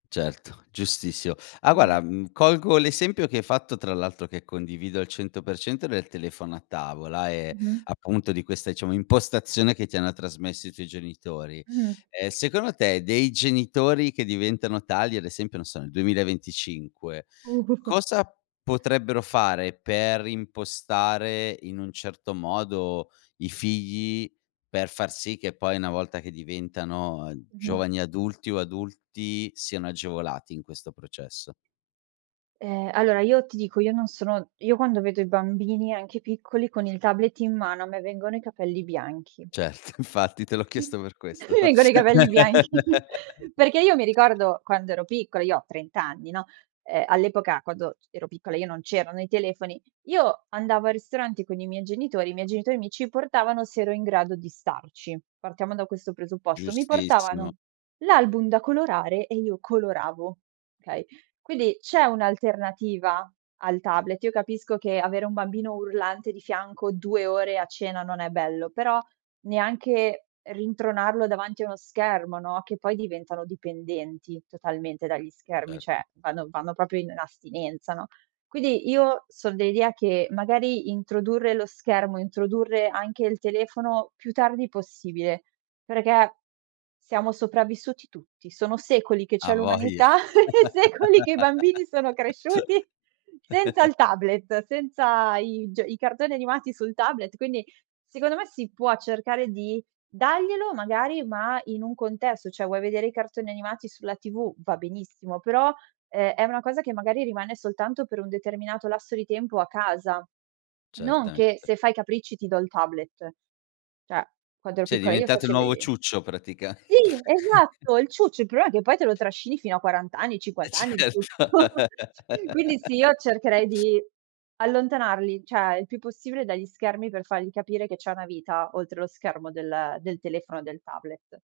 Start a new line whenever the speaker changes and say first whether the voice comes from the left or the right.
left: Certo, giustissimo, ah,
right: Mh-mh.
left: guarda, mhmm, colgo l'esempio che hai fatto, tra l'altro che condivido al 100%, del telefono a tavola e,
right: Mh-mh
left: appunto, di questa, diciamo, impostazione che ti hanno trasmesso i tuoi genitori;
right: Mhmm.
left: ehm, secondo te, dei genitori che diventano tali, ad esempio, non so, nel 2025
right: [unintelligible]
left: cosa potrebbero fare per impostare, in un certo modo, i figli per far sì che poi una volta che diventano, uhm,
right: Mh-mh.
left: giovani adulti o adulti siano agevolati in questo processo?
right: Ehm, allora, io ti dico, io non sono io quando vedo i bambini, anche piccoli, con il tablet in mano, a me vengono i capelli bianchi.
left: Certo, infatti te l'ho
right: Mi
left: chiesto per questo.
right: vengono i capelli bianchi perché io mi ricordo quando ero piccola io ho 30 anni, no, ehm, all'epoca, quando c ero piccola io, non c'erano i telefoni, io andavo al ristorante con i miei genitori, i miei genitori mi ci portavano se ero in grado di starci, partiamo da questo presupposto; mi
left: Giustissimo.
right: portavano l'album da colorare e io coloravo, okay, quindi c'è un'alternativa al tablet, io capisco che avere un bambino urlante di fianco 2 ore a cena non è bello, però neanche rintronarlo davanti a uno schermo, no, che poi diventano dipendenti totalmente dagli schermi,
left: Cert
right: cioè vanno vanno proprio in astinenza, no, quindi io son dell'idea che, magari, introdurre lo schermo, introdurre anche il telefono più tardi possibile, perché, siamo sopravvissuti tutti; sono secoli che c'è
left: Hai voglia.
right: l'umanità e secoli che i bambini sono cresciuti senza il tablet senza i g i cartoni animati sul tablet, quindi, secondo me, si può cercare di daglielo, magari, ma in un contesto, cioè vuoi vedere i cartoni animati sulla TV, va benissimo, però, ehm, è una cosa che, magari, rimane soltanto per un determinato lasso di tempo a casa, non che
left: Certamente.
right: se fai i capricci, ti do il tablet, cioè, quando ero
left: Sì, è
right: piccola io,
left: diventato il nuovo
right: facevi
left: ciuccio praticam
right: sì, esatto, il ciuccio. Il problema è che poi te lo trascini fino a 40 anni,
left: Eh,
right: 50 anni il
left: certo.
right: tutto quindi, sì, io cercherei di allontanarli, cioè, il più possibile dagli schermi, per fargli capire che c'è una vita oltre lo schermo del del telefono e del tablet.